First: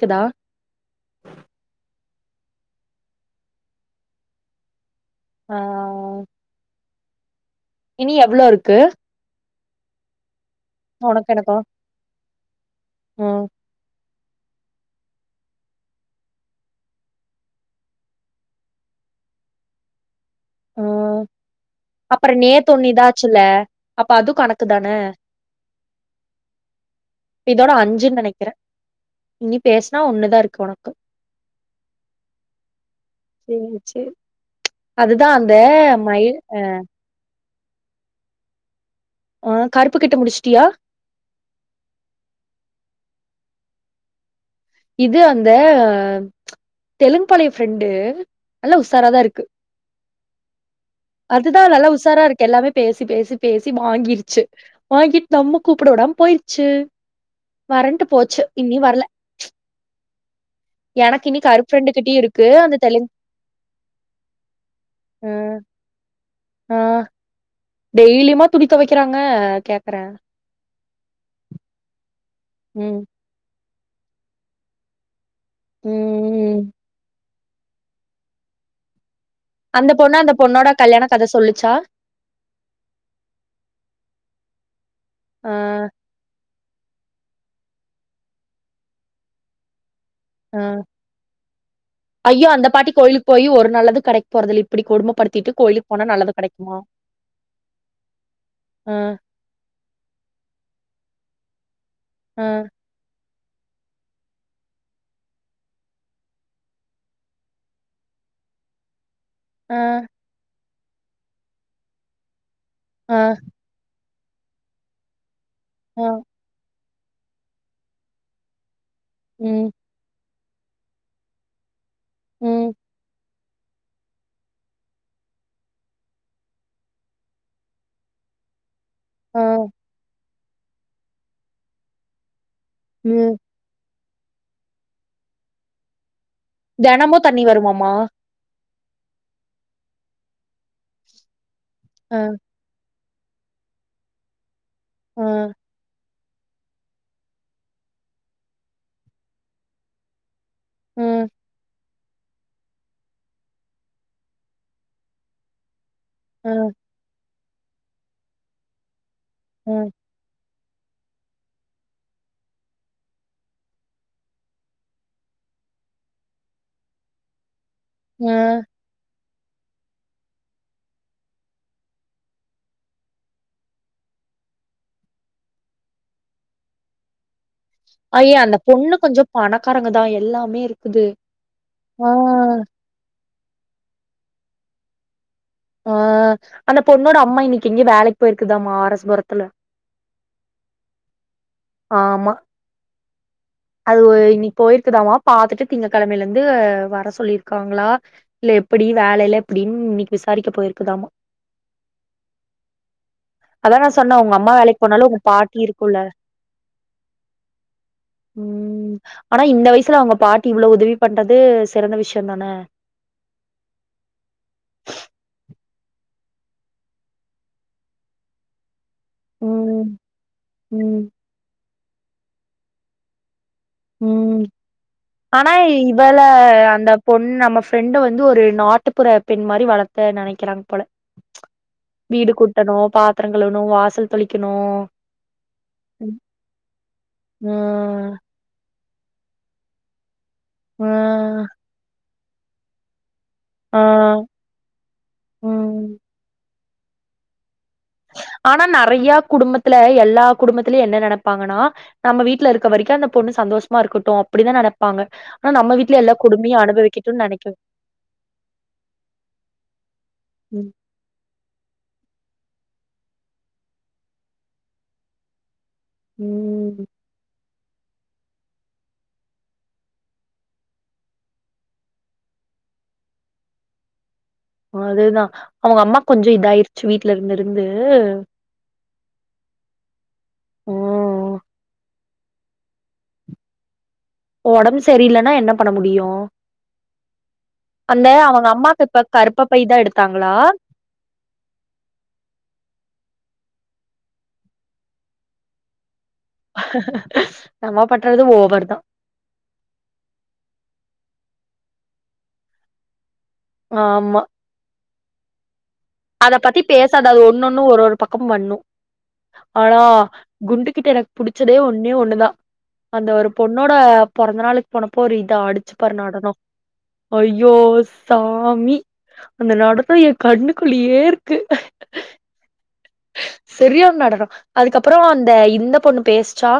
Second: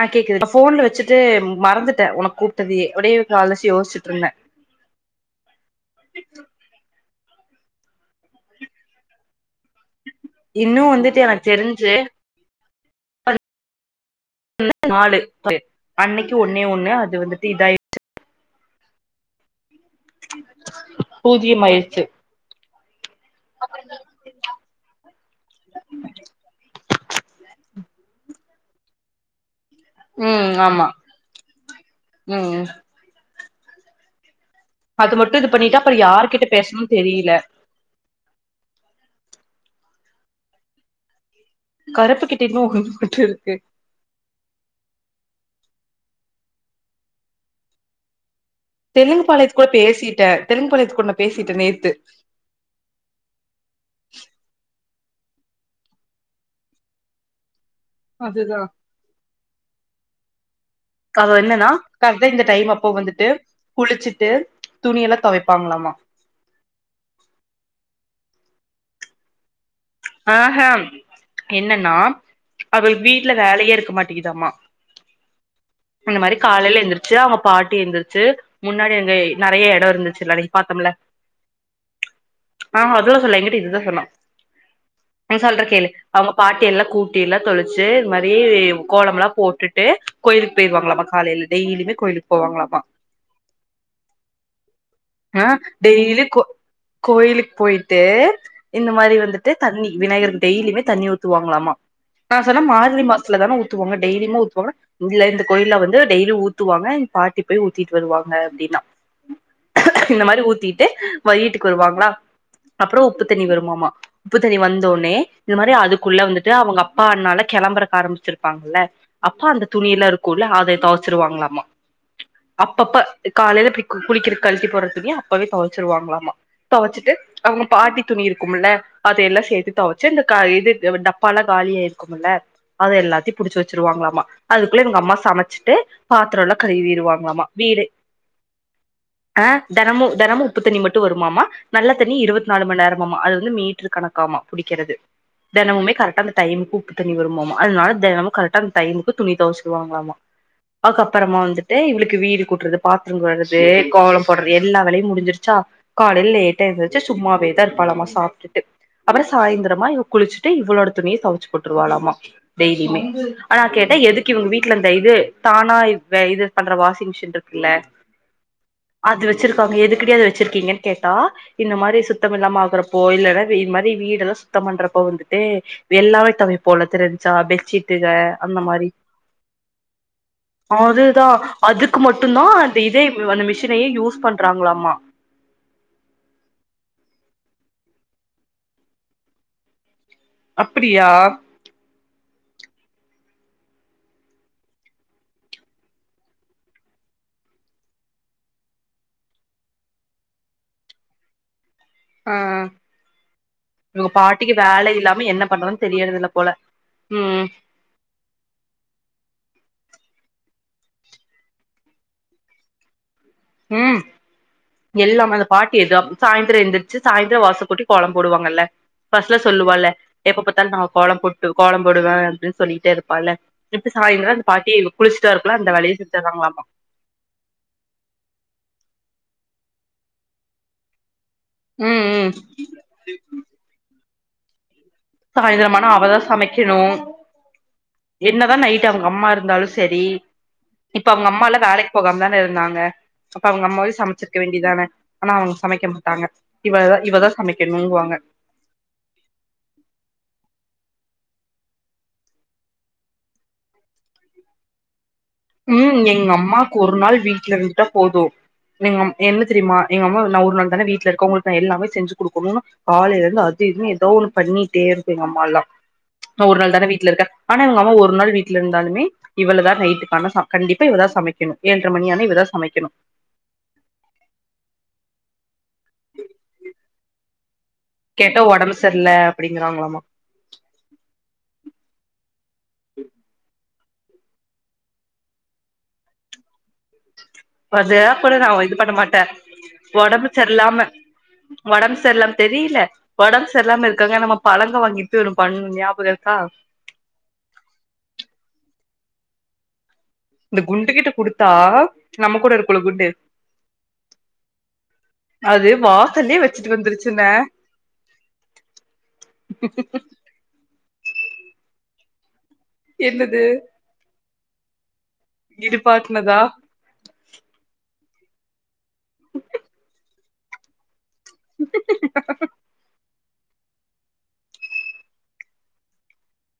ஆ கேக்குது நா ஃபோன்ல வச்சுட்டு மறந்துட்டே உனக் கூப்பிட்டதுயே [unintelligible] காலசு யோசிச்சுட்டு இருந்த ஆஒ இனி எவ்ளோ இருக்கு இன்னு வந்துட்டு எனக்கு தெரிஞ்சு உ நாலு அன்னைக்கு ஒன்னே ஒண்ணு அது வந்துட்டு இதாயச்சு புஜ்ஜியமாயிருச்சு தொண்ணிதா சுல அப்ப அது கணக்குதான இதோட அஞ்சுன்னு நனைக்கிறே இனி பேச்னா ஒண்ணுதா ம் இருக்கு ஆமா உனக்கு ம் உ செரி அது மட்டு இது பண்ணிட்டா அப்புற யாரு கிட்ட பேசணும்னு தெரியல ஆ கருப்பு கிட்ட முடிச்சுட்டியா கருப்பு கிட்டே [unintelligible] மட்டு இருக்கு இது அந்த தெலுங்கு பாளைய ஃப்ரெண்டு நல்லா உசாராதா தெலுங்கு இருக்கு பாளையத்துக்குட பேசி ட தெலங்குபாலயத் அதுதா நல்லா உஷாரா இருக்கு எல்லாமே பேசி பேசி பேசி வாங்கிருச்சு வாங்கிட்டு நம்ம கூப்பிட விடாம போயிருச்சு வரன்ட்டு போச்சு அதுதா இன்னி வரல எனக்கு அது இனி கருப்பு என்னன்னா ஃப்ரெண்டு கிட்டயு கர்டா இந்த இருக்கு டைம் அந்த அப்போ தெலுங்கு வந்துட்டு குளிச்சுட்டு துணியல்லா ஆ துவைப்பாங்களாமா துனி தொவைக்கிராங்க கே ஆஹா என்னன்னா ம் அவள்க் வீட்டுல வேலைய இருக் க்க மாட்டங்கிதாமா இந்த மாரி ம் காலையில எந்திரச்சு அவ பாட்டி எந்திரச்சு முன்னாடி எங்க நறையா எடோ அந்த பொண்ணு அந்த இருந்துச்சுல்ல அன்னைக் பொண்ணோட பாத்தோம்ல கல்யாண கத சொல்லுச்சா ஆ அதெல்லா சொல்லல எங்கிட்ட இதுதா சொன்னா நீ ஆ சொல்ற கேளு அவங்க பாட்டி எல்லா கூட்டி எல்லா தொளிச்சு இது மாரி கோலமெல்லா போட்டுட்டு கொயில் ஆ போய்ருவாங்களாமா காலேல டெய்லிமே கோயிலுக்கு ஐயோ அந்த போவாங்களாமா பாட்டி கோயிலுக்கு போய் ஒரு நல்லது கெடைக்க போறதில்ல இப்டி ஆ கொடுமப்படுத்திட்டு கோயிலுக்கு போனா டெய்லி நல்லது கெடைக்குமா கோயிலுக்கு போயிட்டு இந்த ஆ மாரி வந்துட்டு தண்ணி விநாயகர்க்கு டெய்லிமே தண்ணிஊ [unintelligible] த்துவாங்களாமா நா ஆ சொன்னே மார்கழி மாசோ ஸ்லதான ஊத்துவாங்க டெய்லியுமா ஊத்துவாங்கனா இல்ல இந்த கோயில வந்து டெய்லி ஊத்துவாங்க பாட்டி போய் ஊத்திட்டு வருவாங்க அப்டின்னா ஆ இந்த மாரி ஊத்திட் ட்டு வைட்டுக்கு வருவாங்களா அப்புறோ ஆ உப்பு தண்ணி வருமாமா ப்பு தன்னி வந்தோனே இது மாரி ஆ அதுக்குள்ள வந்துட்டு அவங்கப் அப்பானால கிளம்பறக்க ஆரம்பிச்சிருப்பாங்கல்ல அப்பா அந்த ம் துணி எல்லா இருக் குள்ள அத தொவச்சிருவாங்களாமா ம் அப்பப்ப காலையில [unintelligible] போயி குளிக்கிறப்போ களட்டி போற துணிய அப்பவே தொவச்சிருவாங்களாமா தொவச்சிட்டு அவங்க பாட்டி துணி இருக்கும்ல ஆ அதயெல்லா சேத்து தொவச்சு அந்த கா இது டப்பாலா காலியாயிருக்கும்ல்ல அது ம் எல்லாத்தையு புடிச்சி வச்சிருவாங்களாமா அதுக்குள்ள இவங்க அம்மா சமச்சிட்டு பாத்திரோலா தெனமு தண்ணி கழுவிருவாங்களாமா வீடே வருமாமா ஆ தெனமு தெனமு உப்புத்தண்ணி மட்டு வருமாமா நல்ல தண்ணி ஆ இருவத்நாலு மணி நேர மாமா அது வந்து மீ்ட்ரு கணக்காமா புடிக்கிறது ஆ தெனமுமே கரெக்டா அந்த டைமுக்கு உப்பு தண்ணி வருமாமா அதனால தெனமு கரெக்டா அந்த டைமுக்கு துணி தொவச்சிருவாங்களாமா ம் அதுக்கப்பறமா வந்துட்டு இவுளுக் க்கு வீடு கூட்டுறது பாத்திரோ கழுவுறது கோலம் போடுறது எல்லா வேலையு முடிஞ்சிருச்சா காலைல ஆ லேட்டா எந்திரிச்சி சும்மாவே தா இருப்பாளாமா சாப்ட்டுட்டு அப்பற ஆ சாயந்திரமா இவ குளிச்சு ட்டு இவளோட துணிய தொவச்சு போட்ருவாளாமா டெய்லியுமே அதா கேட்ட எதுக்கு இவங்க வீட்ல இந் த இது தானா இத இது பண்ற வாஷிங் மிஷின் இருக்குல்ல ஆ அது வச்சிருக்காங்க எதுக்குடி அது வச்சிருக்கீங்கன்னு கேட்டா இந்த மாரி சுத்தமில்லாம ஆகுறப்போ இல்லைன்னா இ இந்த மாரி வீடெல்லா சுத்தம் பண்றப்போ வந்துட்டு எல்லாமே தொவைப்போல்ல தெரிஞ்ச்சா பெட் ஐய அந்த பொண்ணு கொஞ்சோ பண அதுதா அதுக்கு ஆ மட்டுந்தா அந்த இதே இவங்க அந்த மிஷினையே யூஸ் பண்றாங்களாமா ஆ அந்த பொண்ணோட அம்மா இன்னக்கி எங்கயோ வேலக்கி போயிருக்குதாம்மா ஆர் எஸ் புரத்துல அப்பிடியா ஆமா அது இன்னக்கி போயிருக்குதாமா பாத்துட்டு திங்கக்கெழமையிலிருந்து வர சொல்லியிருக்காங்களா இல்ல எப்படி வேலைலா எப்பிடின் இன்னக்கி விசாரிக்க போயிருக்குதாமா ஆ ஆ அதா நா அவுங்க சொன்னே உங்க அம்மா பாட்டிக்கு வேலைக்கு வேல போனாலு உங்க இல்லாம என்ன பாட்டி பண்றதுன்னு இருக்குல்ல தெரியறதில்ல போல ம் ம் ஆனா இந்த வயசுல அவங்க பா ட்டி இவ்ளோ உதவி பண்றது சிறந்த விஷயந்தான ம் எல்லாமே அந்த பாட்டி இது அப் சாய்ந்திரோ எந்திரிச்சு சாய்ந்திரோ வாச கூட்டி கோலம் போடுவாங்கல்ல ஃபர்ஸ்ட்லா ம் சொல்லுவால்ல எப்ப பாத்தாலு நா ம் கோலம் போட்டு கோலம் போடுவே அப்டின்னு சொல்லிட்டே இருப்பால்ல இப்ப சாயந்தரோ ம் அந்த பாட்டி குளிச்சுட்டு ஆனா வரக்குள்ள அந்த வேலைய இவள செஞ்சர்றாங்களாமா அந்த பொண்ணு நம்ம ஃப்ரெண்டு வ வந்து ஒரு நாட்டுப்புற பெண் மாரி வளத்த நெனைக்கிறாங்க போல ம் ம் வீடு கூட்டணு பாத்தரங் கழுவணு வாசல் தொளிக்கணு சாயந்திரமானா அவதா சமைக்கணு ம் என்னதா நைட் ட்டு அவங்க அம்மா இருந்தாலு சரி ஆ இப்ப அவங்க அம்மாலா வேலைக்கு போகாம தான இருந்தாங்க அப்ப அவங்க ஆ ஆ அம்மாவே சமைச்சிருக்க வேண்டியதானே ஆனா அவங்க சமைக்க ம் மாட்டாங்க இவ இவதா சமக் ஆனா நறையா குடும்பத்துல எல்லா குடும்பத்திலயே என்ன நைப்பாங்கன்னா நம்ம வீட்டுல இருக்க வரைக்கு அந்த பொண்ணு சந்தோஷமா இருக்கட்டு அப்டிதா நெனப்பாங்க ஆனா நம்ம உ வீட்ல எல்லா எங்க கொடுமையு அம்மாக்கு ஒரு நாள் அனுபவிக்கட்டுன் நெனைக்க வீட்டுல இருந்துட்டா போது எங்கம் என்ன தெரியுமா எங்க அம்மா நா ஒரு ம் நாள் தானே வீட்ல இருக்கே உங்களுக்கு நா எல்லாமே செஞ்சுக் கொடுக்கணும்னு காலையில இருந்து அது இதுனு ஏதோ ஒண்ணு பண்ணிட்டே இருக்கு எங்க அம்மாலா நா ஒரு நாள் ம் தானே வீட்டுல இருக்கே ஆனா இவங்க அம்மா ஒரு நாள் வீட்டுல இருந்தாலுமே இவளதா நைட்டுக் [unintelligible] கண்டிப்பா இவதா சமைக்கணு ஏழ்ர மணியான இவதா சமைக்கணு அதுதா அவங்க அம்மா கொஞ்ச இதா ஆயிர்ச்சு வீட்டுல இரு வந்து சரில அப்டிங்கிறாங்களாமா உ ம் ஒடம்பு சரியலன்னா என்ன பண்ண முடியு அந்த அ கூட நா அவங்க இது அம்மாக்கு பண்ண இப்ப மாட்டே கருப்ப பை தா ஒடம்பு எடுத்தாங்களா சரியிலாம ஒடம்பு சரிலாம தெரியல ஒடம்புச் செரில்லாம இருக்காங்க நம்ம பழங்க வாங்கிட்டு பண்ணு ஞாபகோ இருக்கா நம்ம பண்றது ஓவர் தா இந்த குண்டு கிட்ட குடுத்தா நம்ம கூட இருக்குள்ள குண்டு ஆ மா அது அத வாசல்லயே பத்தி வச்சுட்டு பேசாத அது வந்துருச்சுங்க ஒன்னு ஒன்னு ஒரு ஒரு பக்கோ பண்ணு ஆனா குண்டுகிட்ட எனக் புடிச்சதே ஒண்ணே ஒண்ணுதா அந்த ஒரு என்னது பொண்ணோட பிறந்த நாலுக்கு போனப் அப்போ ஒரு இத அடிச்சு பாரு நடனோ இடுப்பாட்னதா ஐயோ சாமி அந்த நடத்த எ கண்ணுக் குள்ளயேர் [unintelligible] சேரியான நடனனோ அதுக்கப்புறோ அந்த இந்த பொண்ணு பேசுச்சா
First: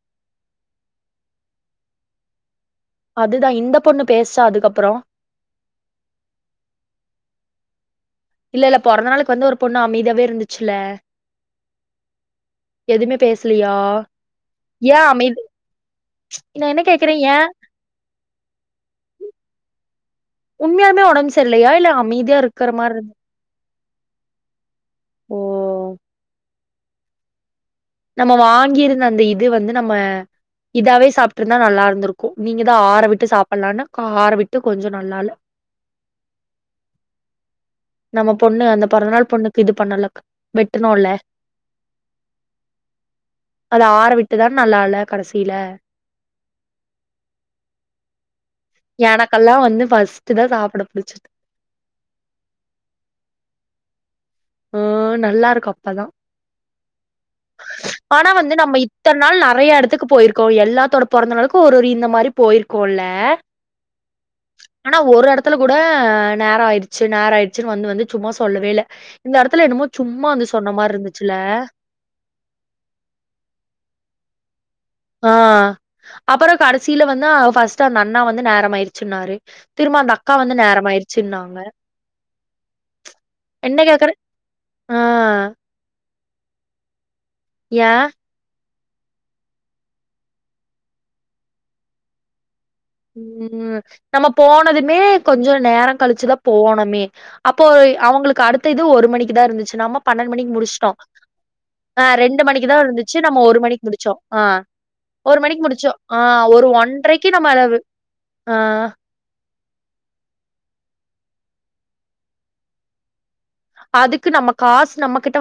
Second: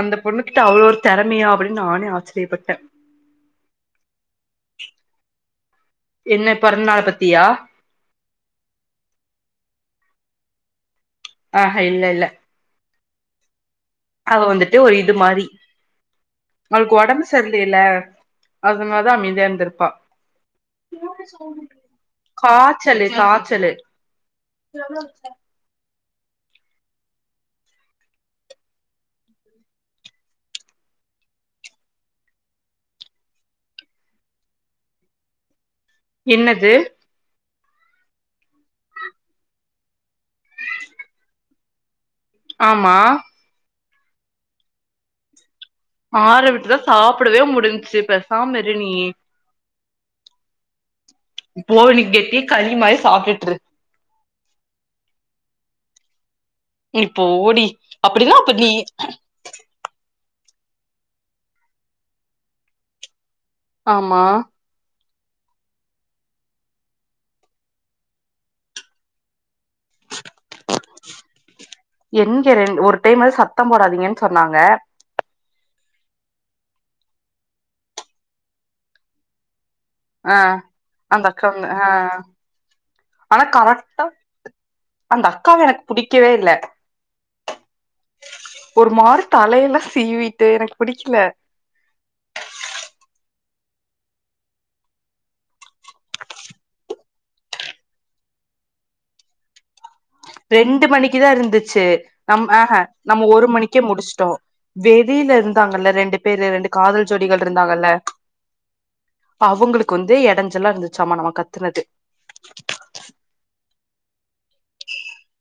அந்த பொண்ணு கிட்ட அவ்ளோ ஒரு திறமையா அப்பிடின் நானே ஆச்சரியப்பட்டே அதுதா இந்த பொண்ணு பேஸ்ச்சா அதுக்கப்புறோ என்ன பிறந்நாள பத்தியா இல்ல இல்ல பொறந்தநாளக்கு வந்து ஒரு பொண்ணு அமைதியாவே இருந்துச்சுல ஆஹ் இல்ல இல்ல எதுமே பேசலயா அத வந்துட்டு ஒரு இது மாரி நா என்ன அவளுக்கு கேக்குறே ஒடம்பு ஏ சரி இல்லல அதனாலதா அமைதியா இருந்திருப்பா உண்மையாலுமே ஒடம்பு சரில்லையா இல்ல அமைதியா இருக்கிற மாரி இரு காச்சலு காச்சலு ஓ [unintelligible] நம்ம வாங்கியிருந்த அந்த இது வந்து நம்ம இதாவே சாப்பிட்டுருந்தா நல்லா இருந்திருக்கு நீங்கதா ஆற விட்டு சாப்பிலான்னு ஆற விட்டு கொஞ்சோ நல்லா இல்ல என்னது நம்ம பொண்ணு அந்த பொறந்தநாள் பொண்ணுக்கு இது பண்ணல்ல வெட்டணோல்ல ஆமா அத ஆற விட்டுதான நல்லால்ல கடைசியில ஆற விட்டுதா சாப்பிடவே முடிஞ்ச்சி பேச எனக்கெல்லா வந்து பஸ் ஸ்ட்டுதா சாப்புட புடிச்சி இருக்கு போ நீ கெட்டியா களி மாரி சாப்பிட்டுட்டு இரு ஆ நல்லா இருக்கு அப்பதா இப்போ ஓடி ஆனா அப்டின்னா அப்ப வந்து நீ நம்ம இத்தன நாள் நெறைய இடத்துக்கு போயிரு கோ எல்லாத்தோட பொறந்த நாளுக்கு ஒரு ஒரு இந்த மாரி போயிருக்கோல்ல ஆமா ஆனா ஒரு எடத்துல கூட நேர ஆயிடுச்சு நேர ஆயிடுச்சுன்னு வந்து வந்து சும்மா சொல்லவே இல்ல இந்த இடத் எங்க ரெண் ஒரு டைம்வாது சத்தம் போடாதீங்கன்னு ச ன்னாங்க ஆ அப்புறோ கடைசியில வந்தா ஃபஸ்ட்டு அந்த அண்ணா வந்து நேரம் ஆயிச்சுன்னாரு ஆ அந்த அக்காங்க ஆ ஆனா என்ன கரெக்ட்டா கேக்குற ஆ அந்த அக்காவ எனக்கு புடிக் கவே இல்ல யா ஒரு மாரி தலையெல்லா சீவிட்டு எனக்கு புடிக்கல ம் நம்ம போனதுமே கொஞ்சம் நேரம் கழிச்சிதா போனோமே அப்போ அவுங்களுக்கு அடுத்த இது ஒரு மணிக்குதா இருந்துச்சி நம்ம பன்னெண்டு மணிக்கு ரெண்டு முடிச்சுட்டோ மணிக்குதா இருந்துச்சி ஆ ரெண்டு நம் மணிக்கு ஆஹ் தா இருந்துச்சு நம்ம ஒரு மணிக்கே மணிக்கு முடிச்சோ முடிச்சுட்டோ ஆ வெளியில ஒரு மணிக்கு முடிச்சோ இருந்தாங்கல்ல ஆ ரெண்டு பேரு ஒரு ரெண்டு காதல் ஒன்றைக்கு ஜோடிகள் நம்ம அத இருந்தாங்கல்ல ஆ அவுங்களுக்கு வந்து எடஞ்சல்லா இருந்துச்சு ச்சாம நம்ம கத்துனது அதுக்கு நம்ம காசு நம்ம கிட்ட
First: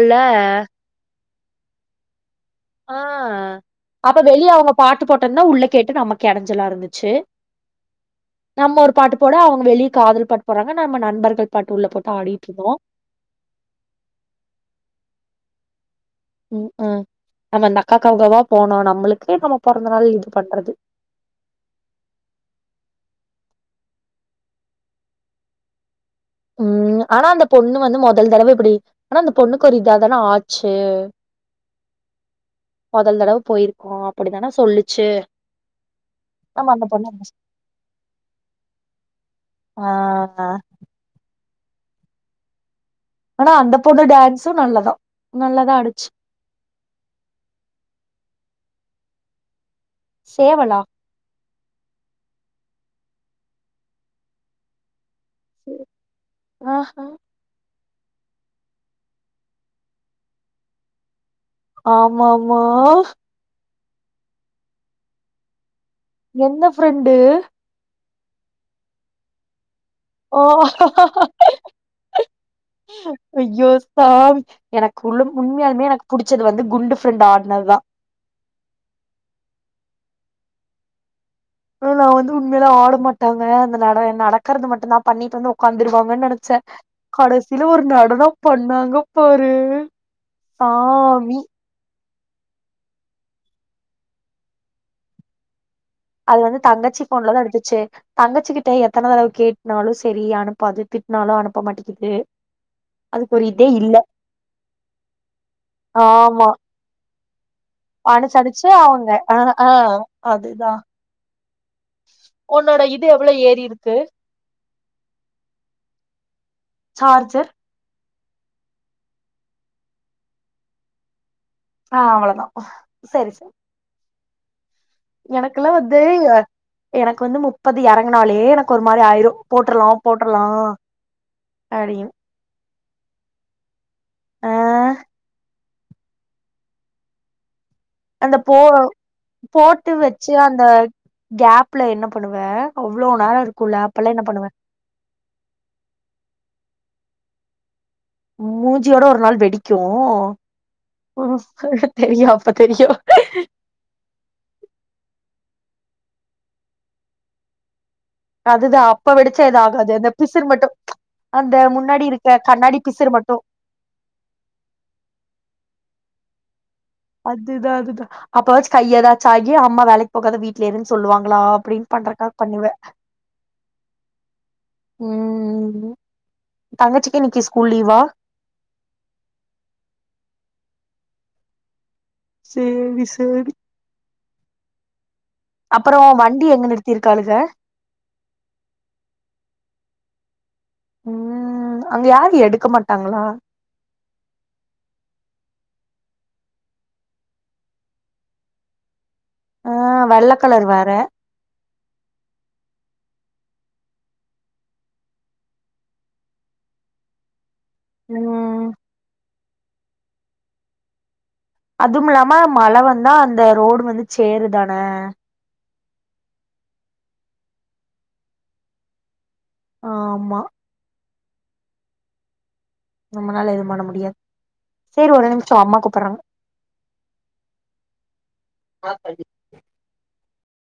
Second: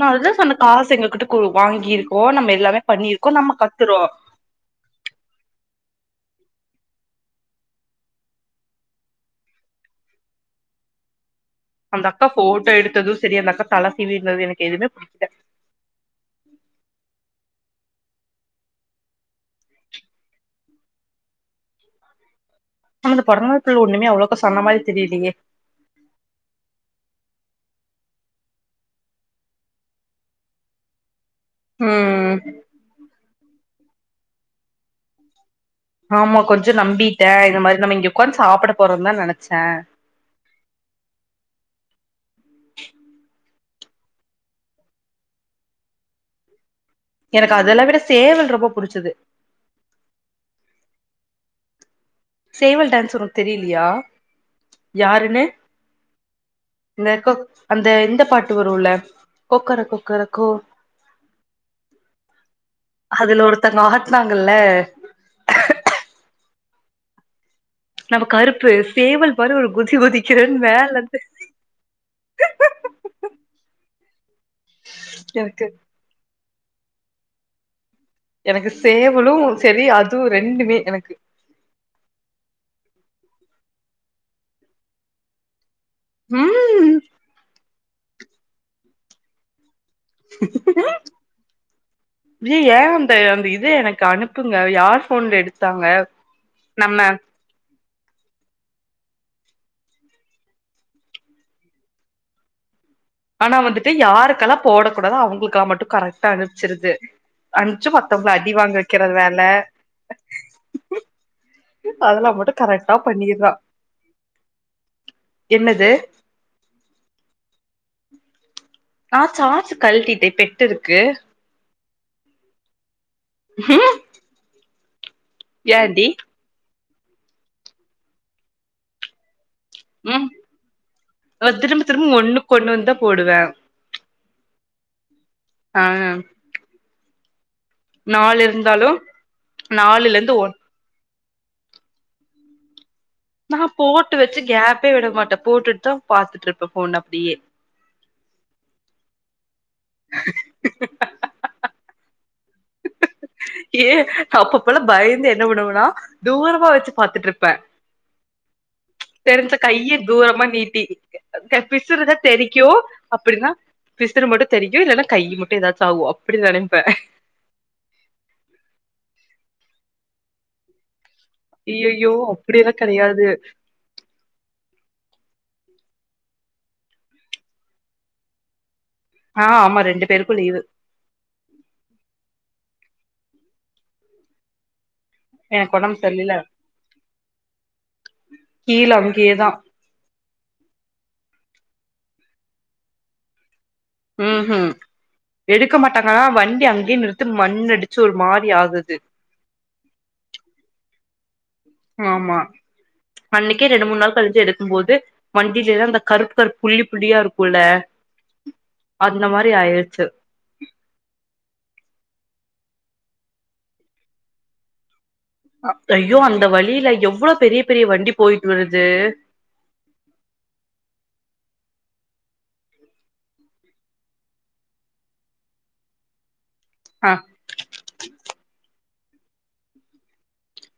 நா அத சொன்ன காசு எங்க கிட்ட வாங்கிருக்கோ நம்ம எல்லாமே ஆ பண்ணிருக்கோ நம்ம கத்துறோ அப்ப வெளிய அவுங்க பாட்டு போட்டாங்கனா உள்ள கேட்டு நம்ம எடஞ்சலா இருந்துச்சு நம்ம ஒரு பாட்டு போட அவுங்க வெளிய காதல் பாட்டு போறாங்க நம்ம நண்பர்கள் பாட்டு உள்ள அந்த போட்டு அக்கா ஆடிட்டு இருந்தோ போட்டோ எடுத்ததும் சரி அந்த அக்கா தல சீவி இருந்தது எனக்கு எதுவுமே புடிக்கல உம்-ஆ நம்ம இந்த அக்காக்காவோ போனோ நம்மளுக்கு நம்ம பொறந்த நாள் இது பண்றது நமது பொறந்தநாளுக்குள்ள ஒன்னுமே அவ்வளவுக்கு சொன்ன மாதிரி தெரியலயே உம் ஆனா அந்த பொண்ணு வந்து மொதல் தடவ இப்டி ஆனா அந்த பொண்ணுக்கு ஒரு இதாதானே ஆச்சு ம் மொதல் தடவ போயிருக்கோ அப்படிதானா சொல்லுச்சு ஆமா கொஞ்சோ நம்ம அந்த பொண்ண நம்பிட்டே மிஸ் இந்த மாதிரி நம்ம இங்க ஒக்காந்து சாப்ட போறோம் தான் நெனச்சே [inaudible] ஆ ஆனா அந்த பொண்ணு டான்ஸும் நல்லதா நல்லதா ஆடுச்சு எனக்கு அதெல்ல விட சேவல் ரொம்ப புடிச்சது சேவலா சேவல் டேன்ஸ் ஒனக்கு தெரியலியா யாருனு ஆஹா அந்த இந்த பாட்டு வரும்ல கொக்கர-கொக்கர கோ ஆமா- ஆமா ஒருத்தங்க ஆட்டுனாங்கள்ல எந்த ஃப்ரெண்டு நம்ம கருப்பு சேவல் மாரி ஒரு குதி ஆ குதிக்குறேனு மேல இருந்து ஆ எனக்கு உள்ள உண்மையாலுமே எனக்கு புடிச்சது வந்து குண்டு ஃப்ரெண்டு ஆடுனதா எனக்கு சேவலு செரி அதுவு ரெண்டுமே எனக்கு நா வந்து உண்மையில ஆட மாட்டாங்க அந்த நட நடக்கறது மட்டுந்தா பண்ணிட்டு வந்து உக்காந்துருவாங்கன்னு நெனச்சே ம் காலேஜ் இதுல ஒரு நடனம் பண்ணாங்க பாரு சாமி ஏன் அந்த அந்த இது எனக்கு அனுப்புங்க யார் போன்ல எடுத் அது வந்து தங்கச்சி போன்ல தா எடுத்துச்சு தங்கச்சிக்கிட்ட எத்தன தடவ கேட்னாலு செரி அனுப்பாது திட்டினாலு அனுப்ப மாட்டேங்குது ஆனா வந்துட்டு யாருக்கெல்லா போடக்கூடாதோ அவுங்களுக்கா மட்டு கரெக்டா அனுப்ச்சுருது அடுச்சடுச்சு அவுங்க ஆ வேல ஆ அதுதா அதெல்லா மட்டு உன்னோட கரெக்டா இது எவ்ள பண்ணிர்றா ஏறி இருக்கு என்னது சார்ஜர் ந சார்சு கழட்டிட்டே பெட்டு இருக்கு ஆ அவ்வள தா சரி ம் எனக்கெல்லா வந்து ஏன்டி எனக்கு வந்து முப்பது எறங்குனாலே எனக்கு ஒரு மாரி ஆயிரு போட்றலா உம் போட்றலா திரும்ப அப்டின்னு திரும்ப ஒன்னுக்கு ஒன்னு கொண்டு வந்து போடுவே ஆ ஆ அந்த நாலு போ இருந்தாலு போட்டு நாலுல வச்சு இருந்து ஒன் அந்த கேப்ல என்ன பண்ணுவே நா போட்டு வெச்சு கேப்பே விட மாட்டே போட்டுட்டு தா பாத்துட்டு இருப்பே ஃபோன ப்டியே மூஞ்சியோட ஒரு நாள் வெடி க்கு தெரியா ஏ அப்பப்பல்லா பயந்தே என்ன விடுவனா தூரமா வச்சு பாத்துட்டு இருப்பே அதுதா அப்ப வெடிச்சா தெரிஞ்சா எது ஆகாது கைய அந்த பிசிறு தூரமா மட்டு நீட்டி அந்த பிசுறு முன்னாடி தா இருக்க தெரிக்கு கண்ணாடி பிசிறு மட்டு அப்டின்னா பிசுறு மட்டு தெரிக்கு இல்லன்னா கையு மட்டு ஏதாச்சு ஆகு அப்டி நெனைப்பே அதுதா அதுதா அப்போவாச்சு கைய ஏதாச்சு ஆயி ஏ அம்மா வேலைக்கு போகாத வீட்ல இருன்னு சொல்லுவாங்க அய்யயோ அப்டியெல்லா கெடயாது உம் தங்கச்சிக்கு இன்னைக்கு ஸ்கூல் லீவா ஆ ஆமா ரெண்டு பேருக்கு லீவு சேரி சேரி எனக்கு ஒடம்பு அப்புறம் சரியில்ல வண்டி எங்க நிறுத்தியிருக்காளுக கீழ அங்கேயேதா ம் அங்க யாரும் எடுக்க மாட்டாங்களா ம் ம் எடுக்க மாட்டாங்கன்னா வண்டி அங்கயே நிறுத்து மண் அடிச்சு ஒரு மாதிரி ஆகுது ஆ வெள்ளக்கலர் வேற ஆமா அன்னைக்கே ரெண்டு மூணு நாள் கழிஞ்சு எடுக்கும் போது வண்டியிலதான் அந்த கருப்பு கருப் புள்ளி புள்ளியா இருக் குமுள்ள ம் அந்த மாதிரி சே ஆயிருச்சு அதும் இல்லாம மழை வந்தா அந்த ரோடு வந்து சேருதானே ஐய்யோ அந்த வழியில எவ்ளோ பெரிய பெரிய வண்டி போயிட்டு வருது ஆமா நம்மளால எது பண்ண முடியாது செரி ஒரு நிமிஷம் அம்மா கூப்பர்றாங்க ஆ ஆ [unintelligible]